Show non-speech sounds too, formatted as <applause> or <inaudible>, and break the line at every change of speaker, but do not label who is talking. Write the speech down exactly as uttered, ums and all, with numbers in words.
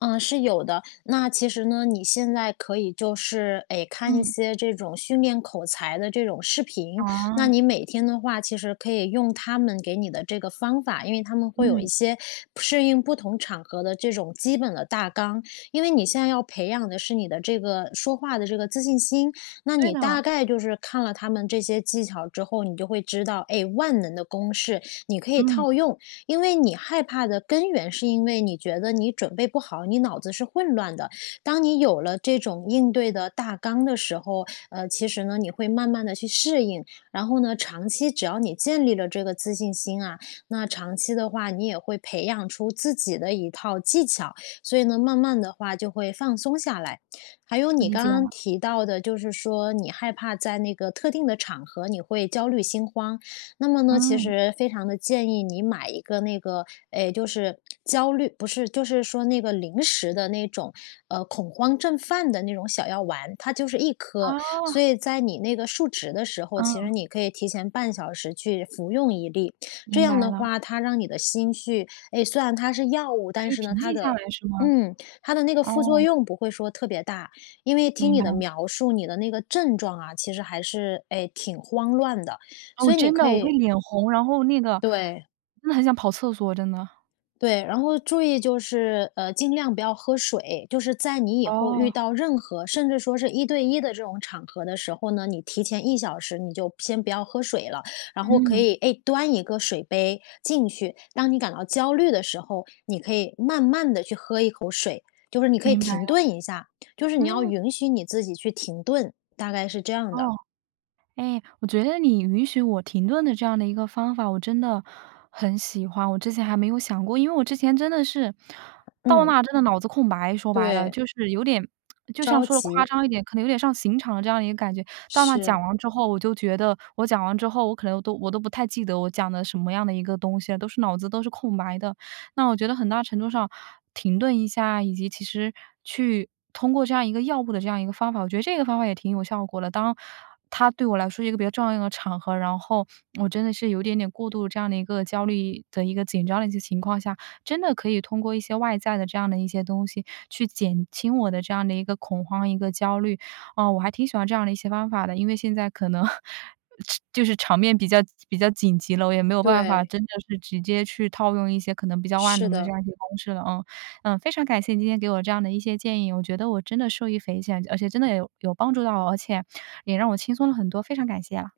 呃，是有的。那其实呢，你现在可以就是，哎，看一
嗯。
些这种训练口才的这种视频。那
哦。
你每天的话，其实可以用他们给你的这个方法，因为他们会有一
嗯。
些适应不同场合的这种基本的大纲。因为你现在要培养的，是你的这个说话的这个自信心，那
对
你大
的。
概就是看了他们这些技巧之后，你就会知道，哎，万能的公式，你可以
嗯。
套用。因为你害怕的根源，是因为你觉得你准备不好，你脑子是混乱的，当你有了这种应对的大纲的时候，呃，其实呢，你会慢慢地去适应。然后呢，长期只要你建立了这个自信心啊，那长期的话你也会培养出自己的一套技巧。所以呢，慢慢的话就会放松下来。还有你
理
刚
解
刚
了。
提到的，就是说你害怕在那个特定的场合，你会焦虑心慌，那么呢，其
嗯。
实非常地建议你买一个那个，哎，就是焦虑不是，就是说那个临时的那种，呃，恐慌症犯的那种小药丸，它就是一颗。
啊。
所以在你那个述职的时候，其实
嗯。
你可以提前半小时去服用一粒，这
明
样
白
的
了。
话，它让你的心绪哎，虽然它是药物，
可
但
以
是呢
平
它
静下
的
来是吗？
嗯，它的那个副作
哦。
用不会说特别大，因为听
明
你
白
的
了。
描述，你的那个症状啊，其实还是，哎，挺慌乱的，
哦，
所以你
真
可
的，我会
以
脸红，然后那个
对。
真的很想跑厕所，真的。
对，然后注意就是，呃，尽量不要喝水，就是在你以后遇
哦。
到任何，甚至说是一对一的这种场合的时候呢，你提前一小时你就先不要喝水了。然后可
嗯。
以，哎，端一个水杯进去，当你感到焦虑的时候，你可以慢慢地去喝一口水，就是你可以
明白
停
了，
顿一下，就是你要
嗯。
允许你自己去停顿，大概是这样的。
哦。哎，我觉得你允许我停顿的这样的一个方法，我真的，很喜欢，我之前还没有想过。因为我之前真的是，到
嗯。
那儿真的脑子空白，说白了，
对。
就是有点 <smacks lips> 就像
着
说得夸
急。
张一点，可能有点上刑场的这样的一个感觉。到那儿讲
是。
完之后，我就觉得我讲完之后，我可能都我都不太记得我讲的什么样的一个东西了，都是脑子都是空白的。那我觉得很大程度上，停顿一下，以及其实去通过这样一个药物的这样的一个方法，我觉得这个方法也挺有效果的。当，它对我来说一个比较重要的一个场合，然后我真的是，有点点过度这样的一个焦虑的、一个紧张的一些情况下，真的可以通过一些外在的这样的一些东西，去减轻我的这样的一个恐慌、一个焦虑，啊，我还挺喜欢这样的一些方法的。因为现在可能吃就是场面比较比较紧急了，我也没有办法
对。
真的是直接去套用一些可能比较万
是
能的这
的。
样一些公式了啊。呃，非常感谢你今天给我这样的一些建议，我觉得我真的受益匪浅，而且真的也有有帮助到，而且也让我轻松了很多。非常感谢啊。